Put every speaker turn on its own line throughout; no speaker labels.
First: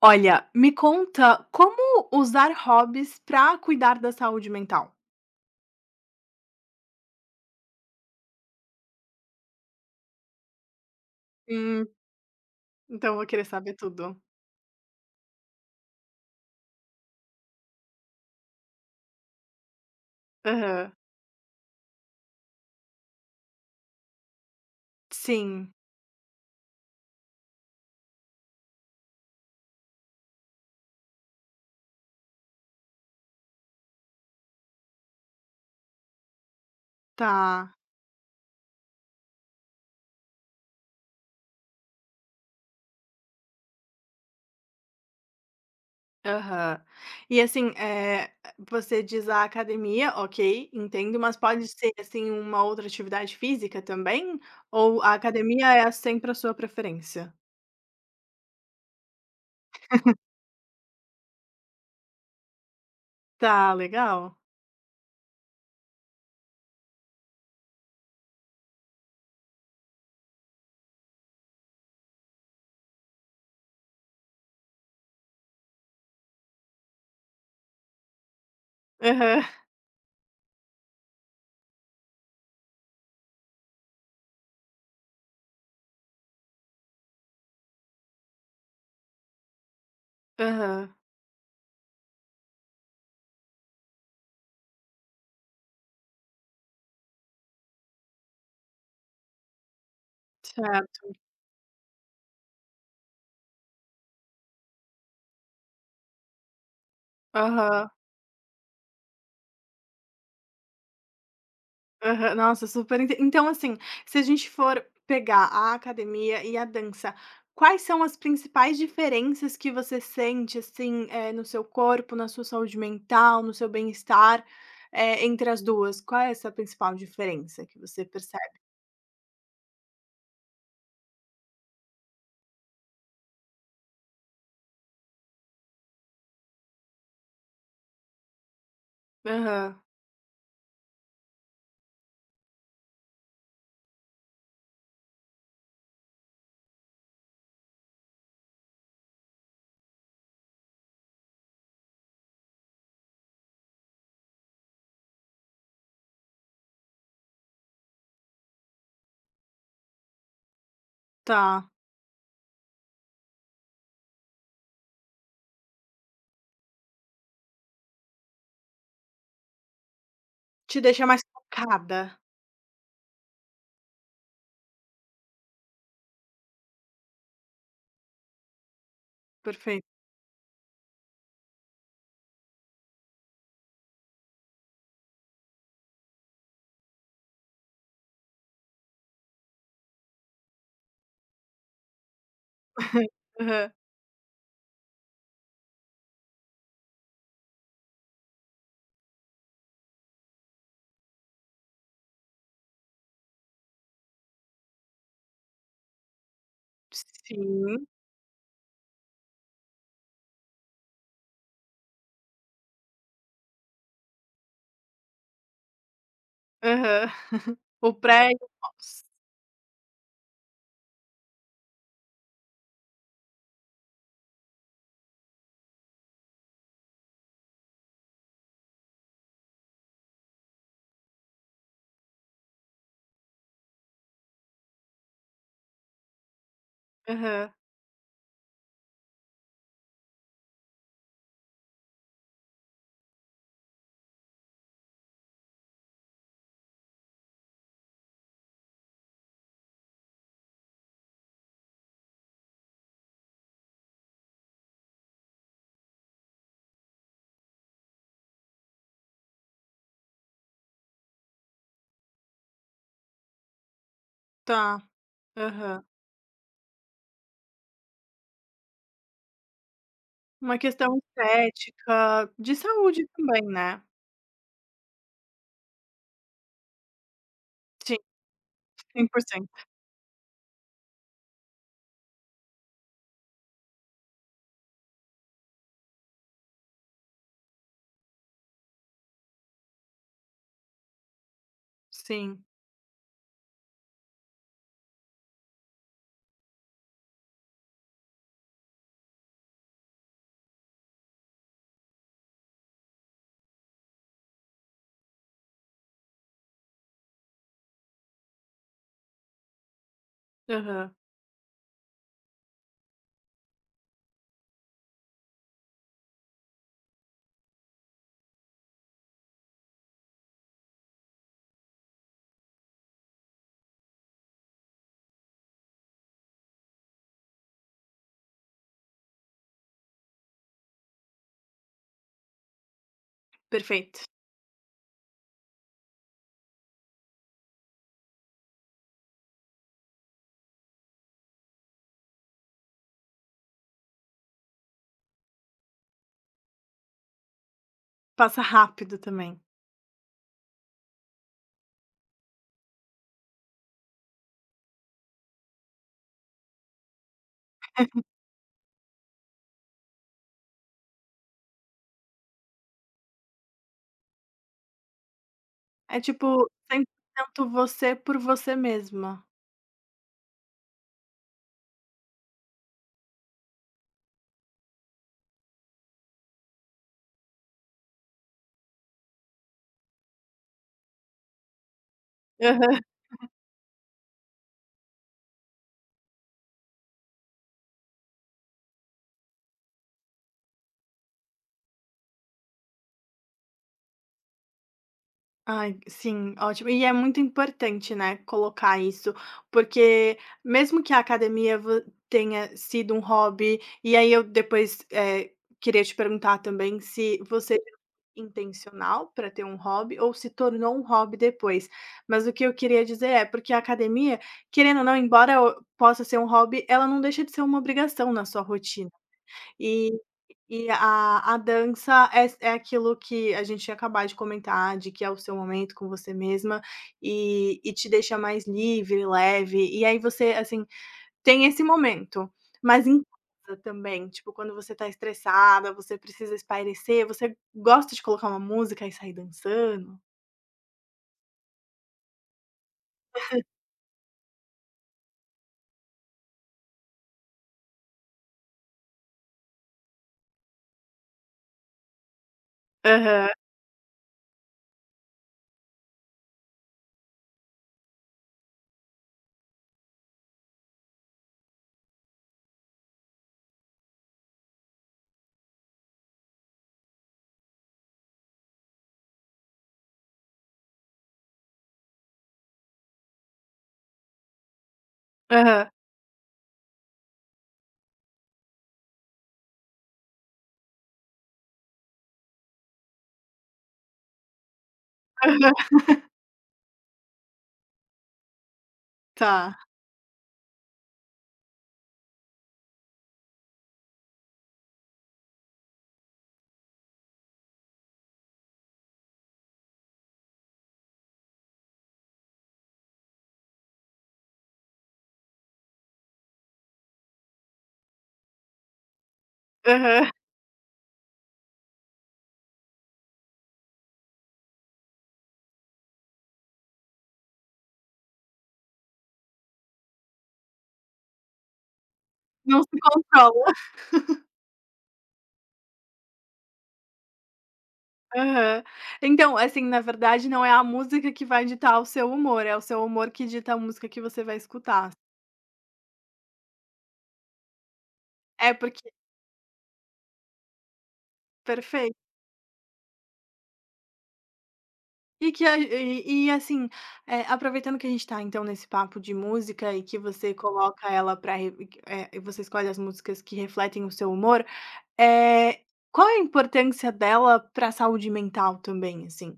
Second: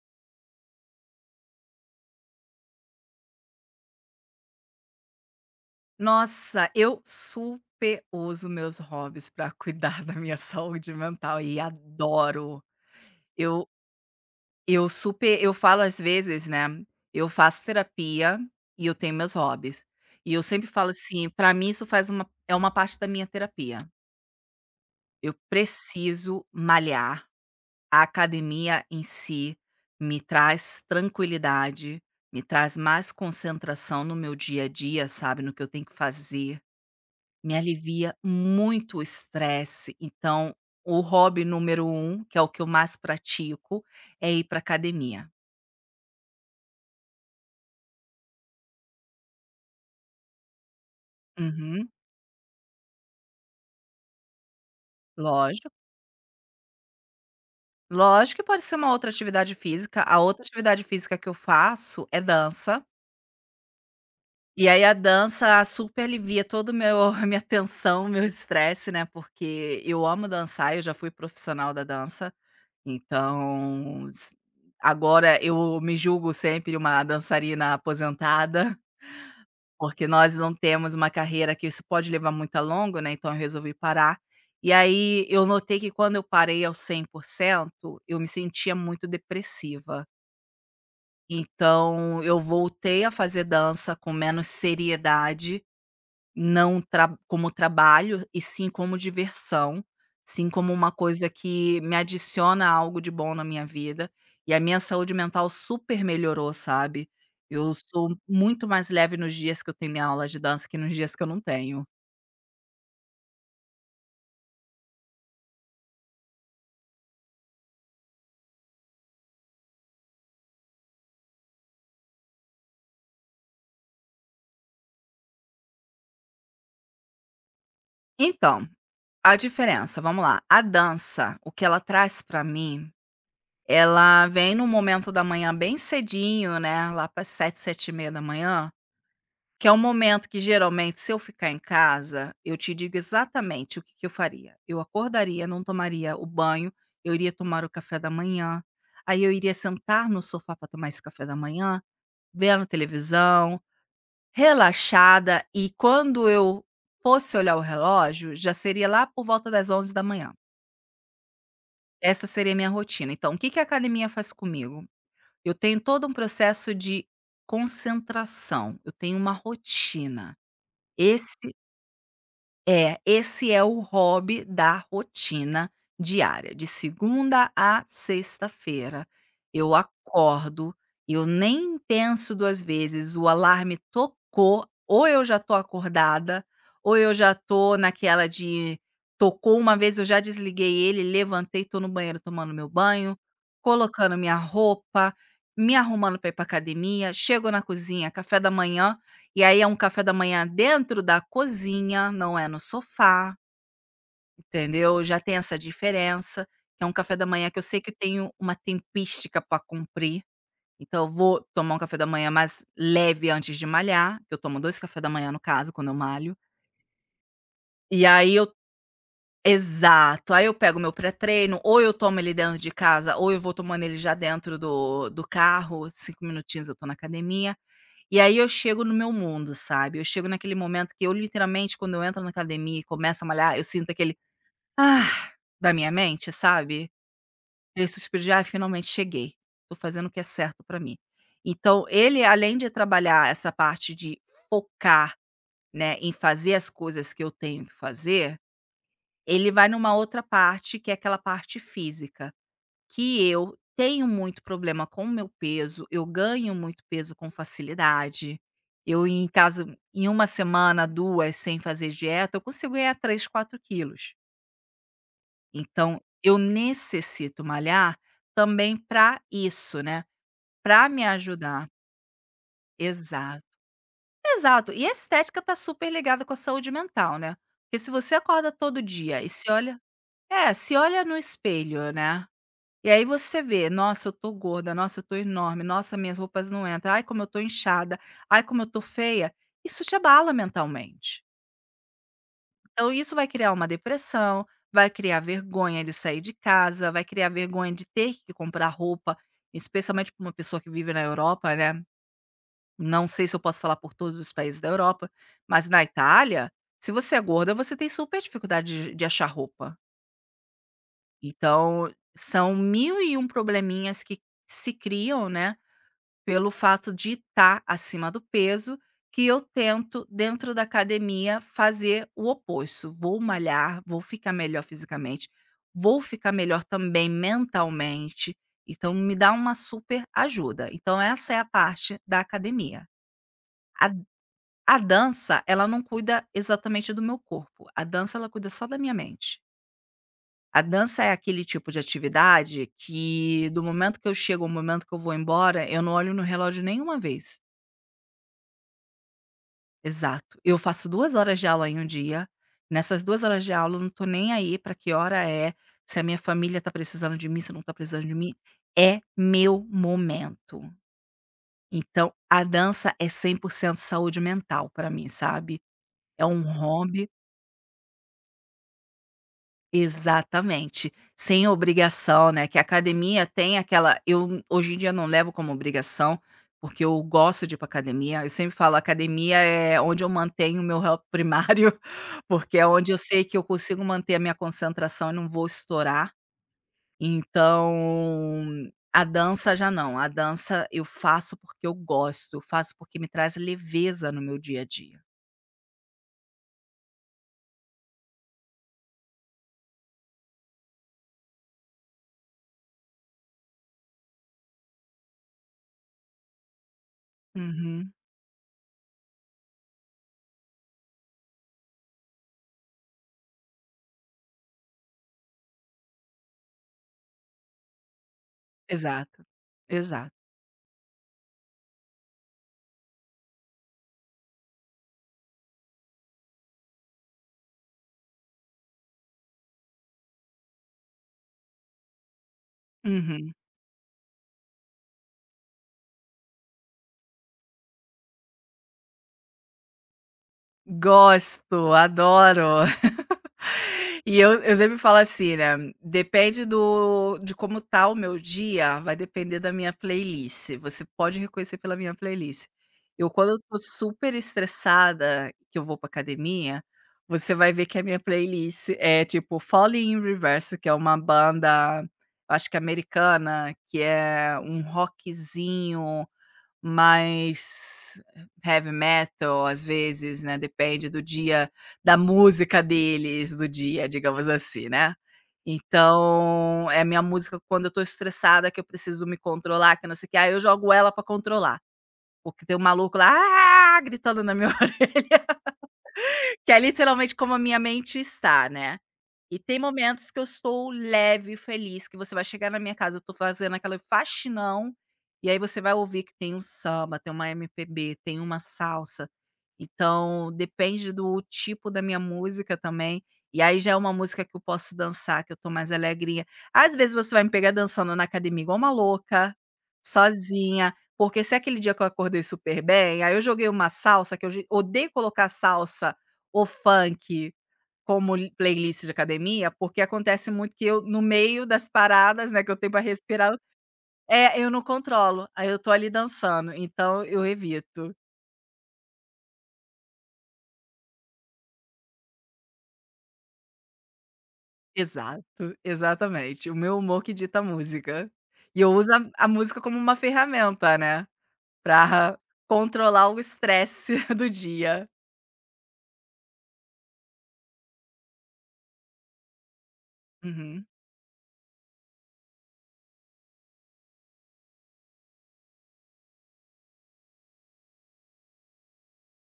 Olha, me conta como usar hobbies para cuidar da saúde mental?
Nossa, eu super uso meus hobbies para cuidar da minha saúde mental e
Hum,
adoro.
então eu vou querer
Eu
saber tudo.
eu super eu falo às vezes, né, eu faço terapia e eu tenho meus hobbies. E eu sempre falo
Aham.
assim, para mim isso faz uma é uma parte da minha terapia. Eu
Sim.
preciso malhar. A academia em si me traz tranquilidade, me traz mais concentração no meu dia a dia, sabe, no que eu tenho que fazer. Me
Tá.
alivia muito o estresse, então o hobby número um, que é o que eu mais pratico, é ir para academia.
Aham. E assim, você diz a academia, ok, entendo, mas pode
Uhum,
ser assim uma outra atividade física também? Ou a academia
lógico.
é sempre a sua preferência?
Lógico que pode ser uma outra atividade física, a outra atividade física que eu faço é dança,
Tá, legal.
e aí a dança super alivia todo meu a minha tensão, meu estresse, né, porque eu amo dançar, eu já fui profissional da dança, então s agora eu me julgo sempre uma dançarina aposentada.
Aham,
Porque nós não temos uma carreira que isso pode levar muito a longo, né, então eu resolvi parar. E aí eu notei que quando eu parei ao 100%, eu me sentia muito depressiva.
aham,
Então eu voltei a fazer dança com menos seriedade, não tra como trabalho, e sim como diversão, sim como uma
certo.
coisa que me adiciona algo de bom na minha vida, e a minha saúde mental super melhorou, sabe. Eu
Aham.
sou muito mais leve nos dias que eu tenho minha aula de dança que nos dias que eu não tenho.
Aham, nossa, super enten então, assim, se a gente for pegar a academia e a dança, quais são as principais diferenças que você sente, assim, no seu corpo, na sua saúde mental, no seu bem-estar, entre as 2? Qual é essa principal diferença que você percebe?
Então, a diferença, vamos lá, a dança, o que ela traz pra mim, ela vem no momento da manhã bem cedinho, né, lá para 7h, 7h30 da manhã. Que é um
Aham,
momento que geralmente se eu ficar em casa, eu te digo exatamente o que que eu faria. Eu acordaria, não tomaria o banho, eu iria tomar o café da manhã, aí eu iria sentar no sofá para tomar esse café da manhã, vendo televisão, relaxada, e quando eu fosse olhar o relógio, já seria lá por volta das 11h da manhã.
tá.
Essa seria a minha rotina. Então, o que que a academia faz comigo? Eu tenho todo um processo de concentração, eu tenho uma rotina.
Te deixa mais
Esse
focada.
Esse é o hobby da rotina diária, de segunda a sexta-feira. Eu
Perfeito.
acordo, eu nem penso 2 vezes, o alarme tocou, ou eu já tô acordada, ou eu já tô naquela de tocou uma vez, eu já desliguei ele, levantei, tô no banheiro tomando meu banho,
Aham.
colocando minha roupa, me arrumando para ir pra academia, chego na cozinha, café da manhã, e aí é um café da manhã dentro da cozinha, não é no sofá, entendeu? Já tem essa diferença, é um café da manhã que eu sei
Sim.
que eu tenho uma tempística para cumprir, então eu vou tomar um café da manhã mais leve antes de malhar, que eu tomo 2 cafés da manhã, no caso, quando eu malho.
Aham. O
E
pré
aí
e
eu
o pós.
exato, aí eu pego meu pré-treino, ou eu tomo ele dentro de casa, ou eu vou tomando ele já dentro do carro, 5 minutinhos eu tô na academia. E aí eu chego no meu mundo, sabe. Eu chego naquele momento que eu literalmente quando eu entro na academia e começo a malhar, eu sinto aquele "ah" da minha mente, sabe.
Aham.
Ele suspiro de: "Ai, finalmente cheguei, tô fazendo o que é certo pra mim". Então ele, além de trabalhar essa parte de focar, né, em fazer as coisas que eu tenho que fazer, ele vai numa outra parte que é aquela parte física. Que eu tenho muito problema com o meu peso, eu ganho muito peso com facilidade. Eu em casa, em uma semana, 2 sem fazer dieta, eu consigo ganhar 3, 4 quilos.
Tá. Aham.
Então eu necessito malhar também para isso, né,
Uma
para
questão
me ajudar.
estética, de saúde
Exato,
também, né.
exato. E a estética tá super ligada com a saúde mental, né. Porque se
Sim,
você acorda todo
cem
dia
por
e se
cento.
olha, é, se olha no espelho, né. E aí você vê: "Nossa, eu tô gorda. Nossa, eu tô enorme. Nossa, minhas roupas não entram. Ai, como eu tô inchada. Ai, como eu tô feia". Isso te abala mentalmente.
Sim.
Então isso vai criar uma depressão, vai criar vergonha de sair de casa, vai criar vergonha de ter que comprar roupa, especialmente para uma pessoa que vive na Europa, né. Não sei se eu posso falar por todos os países da Europa, mas na Itália, se você é gorda, você tem super dificuldade de achar roupa.
Aham.
Então são 1001 probleminhas que se criam, né, pelo fato de estar acima do peso, que eu tento, dentro da academia, fazer o oposto. Vou malhar, vou ficar melhor fisicamente, vou ficar melhor também mentalmente. Então, me dá uma super ajuda. Então, essa é a parte da academia. A,
Perfeito.
a dança, ela não cuida exatamente do meu corpo. A dança, ela cuida só da minha mente. A dança é aquele tipo de atividade que, do momento que eu chego ao momento que eu vou embora, eu não olho no relógio nenhuma vez.
Passa rápido também.
Exato. Eu faço 2 horas de aula em um dia. Nessas 2 horas de aula eu não tô nem aí pra que hora é, se a minha família tá precisando de mim, se não tá precisando de mim, é meu momento. Então, a dança é 100% saúde mental pra mim, sabe.
É
É
tipo
um
cem por
hobby
cento você por você mesma.
Exatamente, sem obrigação, né, que a academia tem aquela, eu hoje em dia não levo como obrigação, porque eu gosto de ir pra academia, eu sempre falo: "Academia é onde eu mantenho o meu help primário", porque é
Aham.
onde eu sei que eu consigo manter a minha concentração e não vou estourar. Então, a dança já não, a dança eu faço porque eu gosto, eu faço porque me traz leveza no meu dia a dia.
Ai, sim, ótimo. E é muito importante, né, colocar isso, porque mesmo que a academia vo tenha sido um hobby, e aí eu depois, queria te perguntar também se você
Uhum,
intencional para ter um hobby ou se tornou um hobby depois. Mas o que eu queria dizer é, porque a academia, querendo ou não, embora o possa ser um hobby, ela não deixa de ser uma obrigação na sua rotina.
exato,
E
exato.
e a dança é aquilo que a gente tinha de comentar, de que é o seu momento com você mesma e te deixa mais livre, leve, e aí você, assim, tem esse momento, mas em
Uhum.
casa também, tipo, quando você tá estressada, você precisa espairecer, você gosta de colocar uma música e sair dançando?
Gosto, adoro. E eu sempre falo assim, né, depende do de como tá o meu dia, vai depender da minha playlist, você pode reconhecer pela minha playlist. Eu
Aham,
quando eu tô super estressada, que eu vou pra academia, você vai ver que a minha playlist é tipo Falling in Reverse, que é uma banda, acho que americana, que é um rockzinho mais heavy metal, às vezes, né, depende do dia, da música deles do dia, digamos assim, né.
aham,
Então, é a minha música quando eu tô estressada, que eu preciso me controlar, que não sei o que, aí eu jogo ela pra controlar, porque tem um maluco lá, "Ah", gritando na minha orelha,
aham.
que é literalmente como a minha mente está, né. E
Tá,
tem momentos que eu estou leve e feliz, que você vai chegar na minha casa, eu tô fazendo aquela faxinão, e aí você vai ouvir que tem um samba, tem uma MPB, tem uma salsa. Então, depende do tipo da minha música também. E aí já é uma música que eu posso dançar, que eu tô mais alegrinha. Às vezes você vai me pegar dançando na academia igual uma louca,
aham.
sozinha, porque se é aquele dia que eu acordei super bem, aí eu joguei uma salsa, que eu odeio colocar salsa ou funk como li playlist de academia, porque acontece muito que eu, no meio das paradas, né, que eu
Não
tenho
se
para respirar,
controla.
é, eu não controlo, aí eu tô ali dançando, então eu evito.
Aham. Então, assim, na verdade não é a música que vai ditar o seu humor, é o seu humor que dita a música que você vai escutar.
Exato, exatamente. O meu humor que dita a música.
É
E eu
porque
uso a música como uma ferramenta, né,
perfeito.
pra controlar o estresse do dia.
E que a e assim, aproveitando que a gente tá então nesse papo de música e que você
Uhum.
coloca ela para re você escolhe as músicas que refletem o seu humor, é qual é a importância dela para a saúde mental também, assim?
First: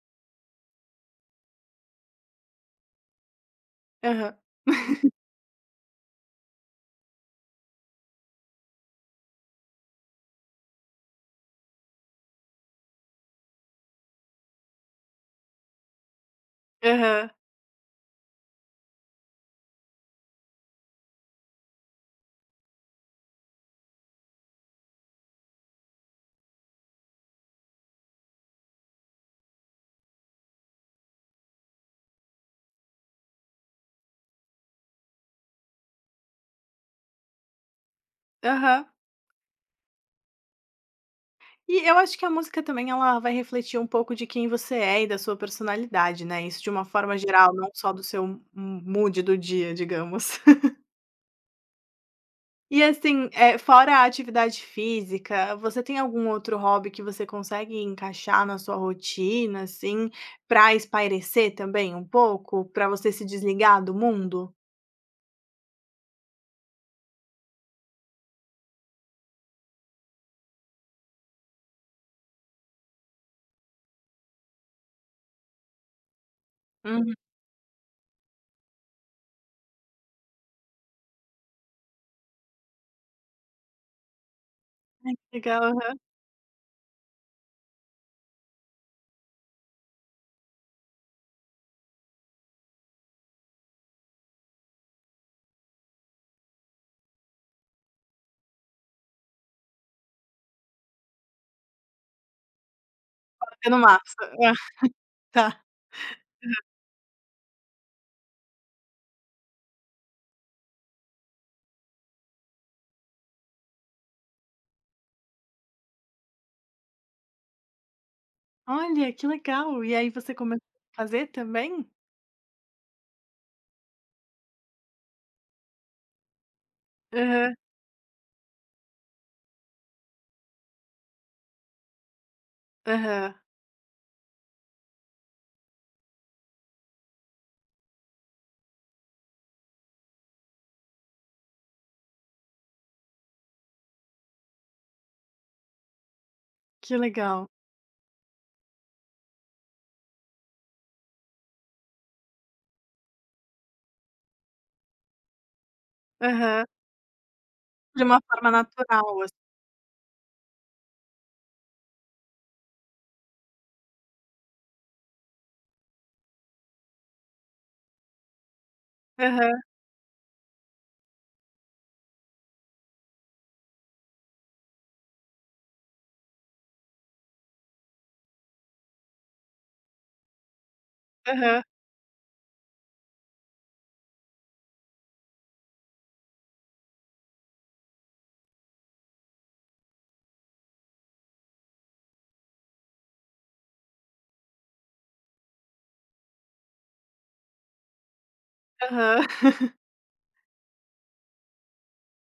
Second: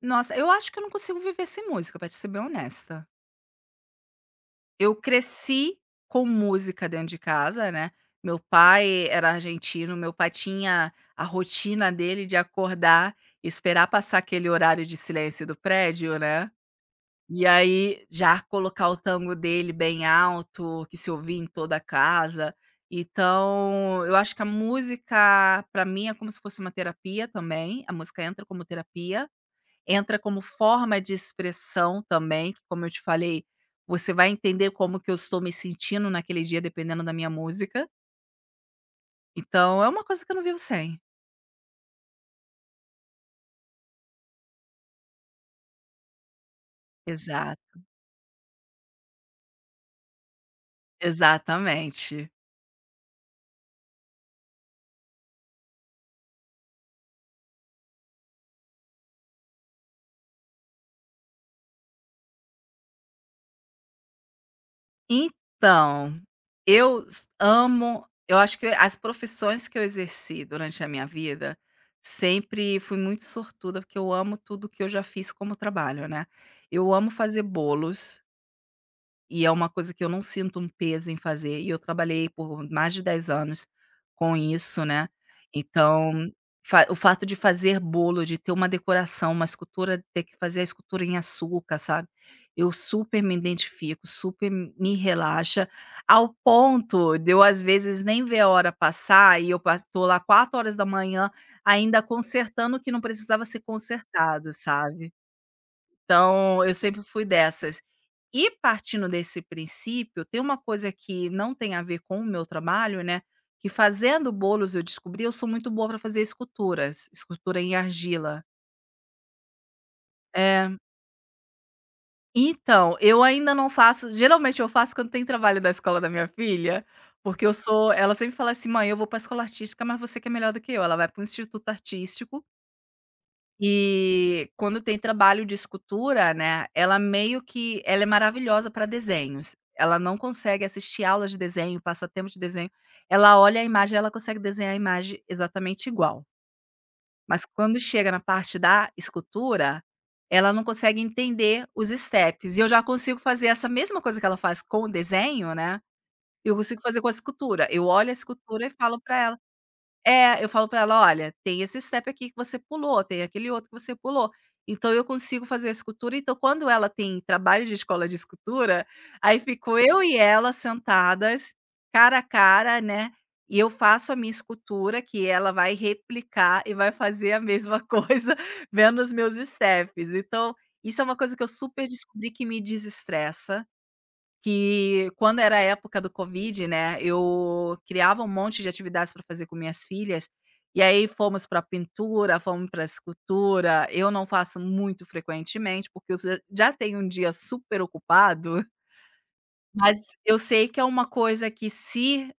Nossa, eu acho que eu não consigo viver sem música, pra te ser bem honesta.
Aham,
Eu cresci com música dentro de casa, né. Meu pai era argentino, meu pai tinha a rotina dele de acordar, esperar passar aquele horário de silêncio do prédio, né,
aham,
e aí já colocar o tango dele bem alto, que se ouvia em toda a casa. Então, eu acho que a música para mim é como se fosse uma terapia também, a música entra como terapia. Entra como forma de expressão também, que como eu te falei, você vai entender como que eu estou me sentindo naquele dia dependendo da minha música,
aham.
então é uma coisa que eu não vivo sem.
E eu acho que a música também ela vai refletir um pouco de quem você é e da sua personalidade, né, isso de uma forma geral, não
Exato,
só do seu m mood do dia, digamos.
exatamente.
E assim, fora a atividade física, você tem algum outro hobby que você consegue encaixar na sua rotina, assim, pra espairecer também um pouco? Pra você se desligar do mundo?
Então, eu s amo eu acho que as profissões que eu exerci durante a minha vida, sempre fui muito sortuda, porque eu amo tudo que eu já fiz como trabalho, né. Eu amo
Uhum,
fazer bolos. E é uma coisa que eu não sinto um peso em fazer, e eu trabalhei por mais de 10 anos com isso, né.
legal, aham,
Então, fa o fato de fazer bolo, de ter uma decoração, uma escultura, ter que fazer a escultura em açúcar, sabe, eu super me identifico, super me relaxa, ao ponto de eu às vezes nem ver a hora passar e eu pa tô lá 4h da manhã ainda consertando o que não precisava ser
você não massa.
consertado,
Ah,
sabe.
tá.
Então, eu sempre fui dessas. E partindo desse princípio, tem uma coisa que não tem a ver com o meu trabalho, né, que fazendo bolos eu descobri, eu sou muito boa para fazer esculturas, escultura em argila.
Olha, que legal. E aí você começou
É,
a fazer também?
então, eu ainda não faço, geralmente eu faço quando tem trabalho da escola da minha filha, porque eu
Aham,
sou, ela sempre fala assim: "Mãe, eu vou para a escola artística, mas você que é melhor do que eu". Ela vai para o instituto artístico.
aham.
E quando tem trabalho de escultura, né, ela meio que, ela é maravilhosa para desenhos. Ela não consegue assistir aulas de desenho, passatempo de desenho. Ela olha a imagem, ela consegue desenhar a imagem exatamente igual.
Que
Mas
legal.
quando chega na parte da escultura, ela não consegue entender os steps. E eu já consigo fazer essa mesma coisa que ela faz com o desenho, né, eu
Aham.
consigo fazer com a escultura. Eu
De
olho a
uma forma
escultura e falo para
natural,
ela,
assim.
é, eu falo pra ela: "Olha, tem esse step aqui que você pulou, tem aquele outro que você pulou". Então eu consigo fazer a escultura, então quando ela tem trabalho de escola de escultura, aí
Aham,
fico eu e ela sentadas, cara a cara, né, e eu faço a minha escultura que ela vai replicar e vai fazer a mesma coisa vendo os meus steps. Então, isso é uma coisa que eu
aham,
super descobri que me desestressa. Que quando era a época do Covid, né, eu criava um monte de atividades para fazer com minhas filhas, e aí fomos para pintura, fomos para escultura, eu não faço muito frequentemente, porque eu já tenho um dia super ocupado,
aham.
mas eu sei que é uma coisa que, se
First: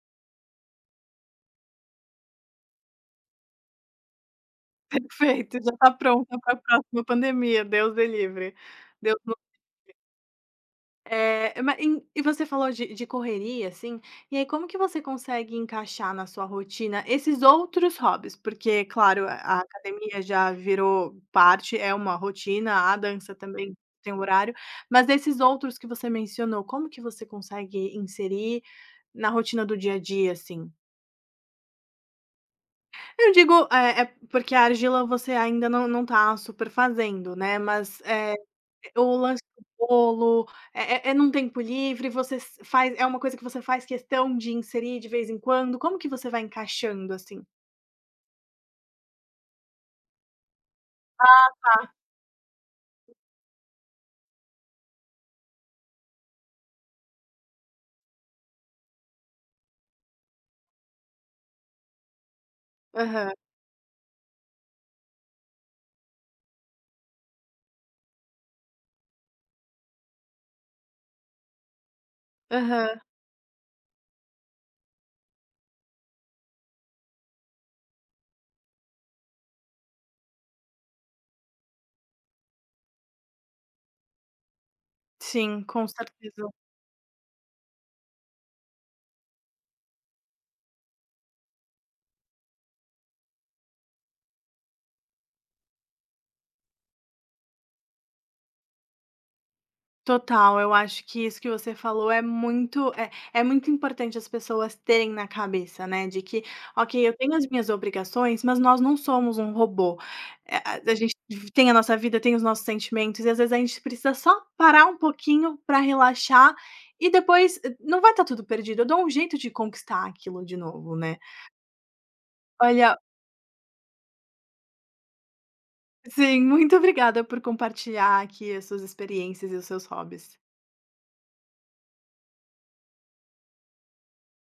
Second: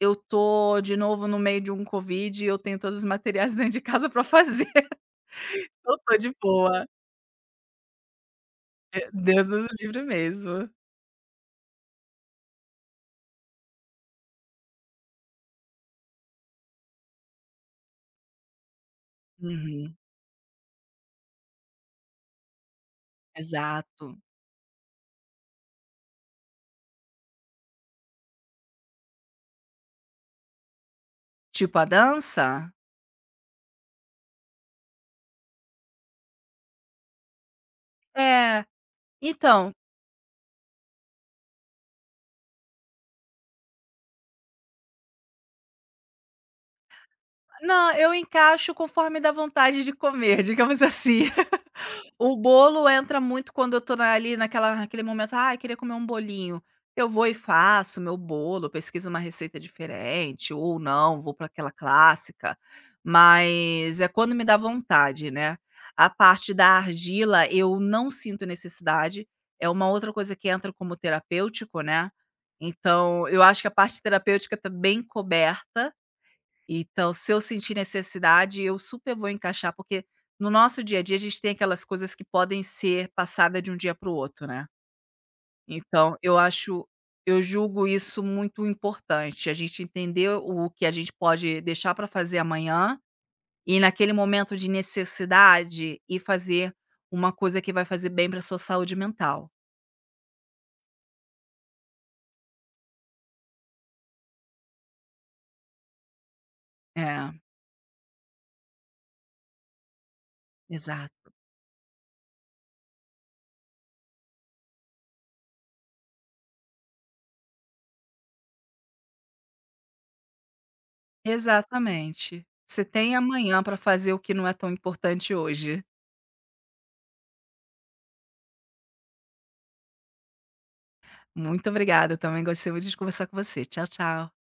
eu tô de novo no meio de um Covid, eu tenho todos os materiais dentro de casa para fazer,
Perfeito, já tá
eu tô de
pronta para a
boa.
próxima pandemia, Deus me livre.
Eh,
Deus.
Deus nos livre mesmo.
É, é, ma em e você falou de correria, assim, e aí como que você consegue encaixar na sua rotina esses outros hobbies? Porque, claro, a
Uhum,
academia já virou parte, é uma rotina, a dança também tem
exato.
um horário, mas desses outros que você mencionou, como que você consegue inserir na rotina do dia a dia, assim?
Tipo a dança?
Eu digo, é porque a argila você ainda não tá super fazendo, né, mas,
É,
o lance do
então,
bolo, é num tempo livre, você s faz é uma coisa que você faz questão de inserir de vez em quando? Como que você vai encaixando, assim?
não, eu encaixo conforme dá vontade de comer, digamos assim. O bolo entra muito quando eu tô na ali naquela naquele momento: "Ai, queria comer um bolinho". Eu vou e faço meu bolo, pesquiso uma receita diferente ou não, vou para aquela clássica,
Aham,
mas é quando me dá vontade, né. A parte da argila eu não sinto necessidade, é uma outra coisa que entra como terapêutico, né.
aham.
Então eu acho que a parte terapêutica tá bem coberta, então, se eu sentir necessidade, eu super vou encaixar, porque no nosso dia a dia a gente tem aquelas coisas que podem ser passada de um dia para o outro, né.
Sim, com
Então eu
certeza.
acho eu julgo isso muito importante, a gente entender o que a gente pode deixar para fazer amanhã e naquele momento de necessidade e fazer uma coisa que vai fazer bem para sua saúde mental.
Total, eu acho que isso que você falou é muito é muito importante as pessoas terem na cabeça, né, de que: "Ok, eu
É,
tenho as minhas obrigações, mas nós não somos um robô". A gente
exato.
tem a nossa vida, tem os nossos sentimentos e às vezes a gente precisa só parar um pouquinho para relaxar e depois, não vai estar tudo perdido, eu dou um jeito de conquistar aquilo de novo, né.
Exatamente. Você
Olha,
tem amanhã para fazer o que não é tão importante hoje.
sim, muito obrigada por compartilhar aqui as suas experiências e os seus hobbies.
Muito obrigada, também gostei muito de conversar com você. Tchau, tchau.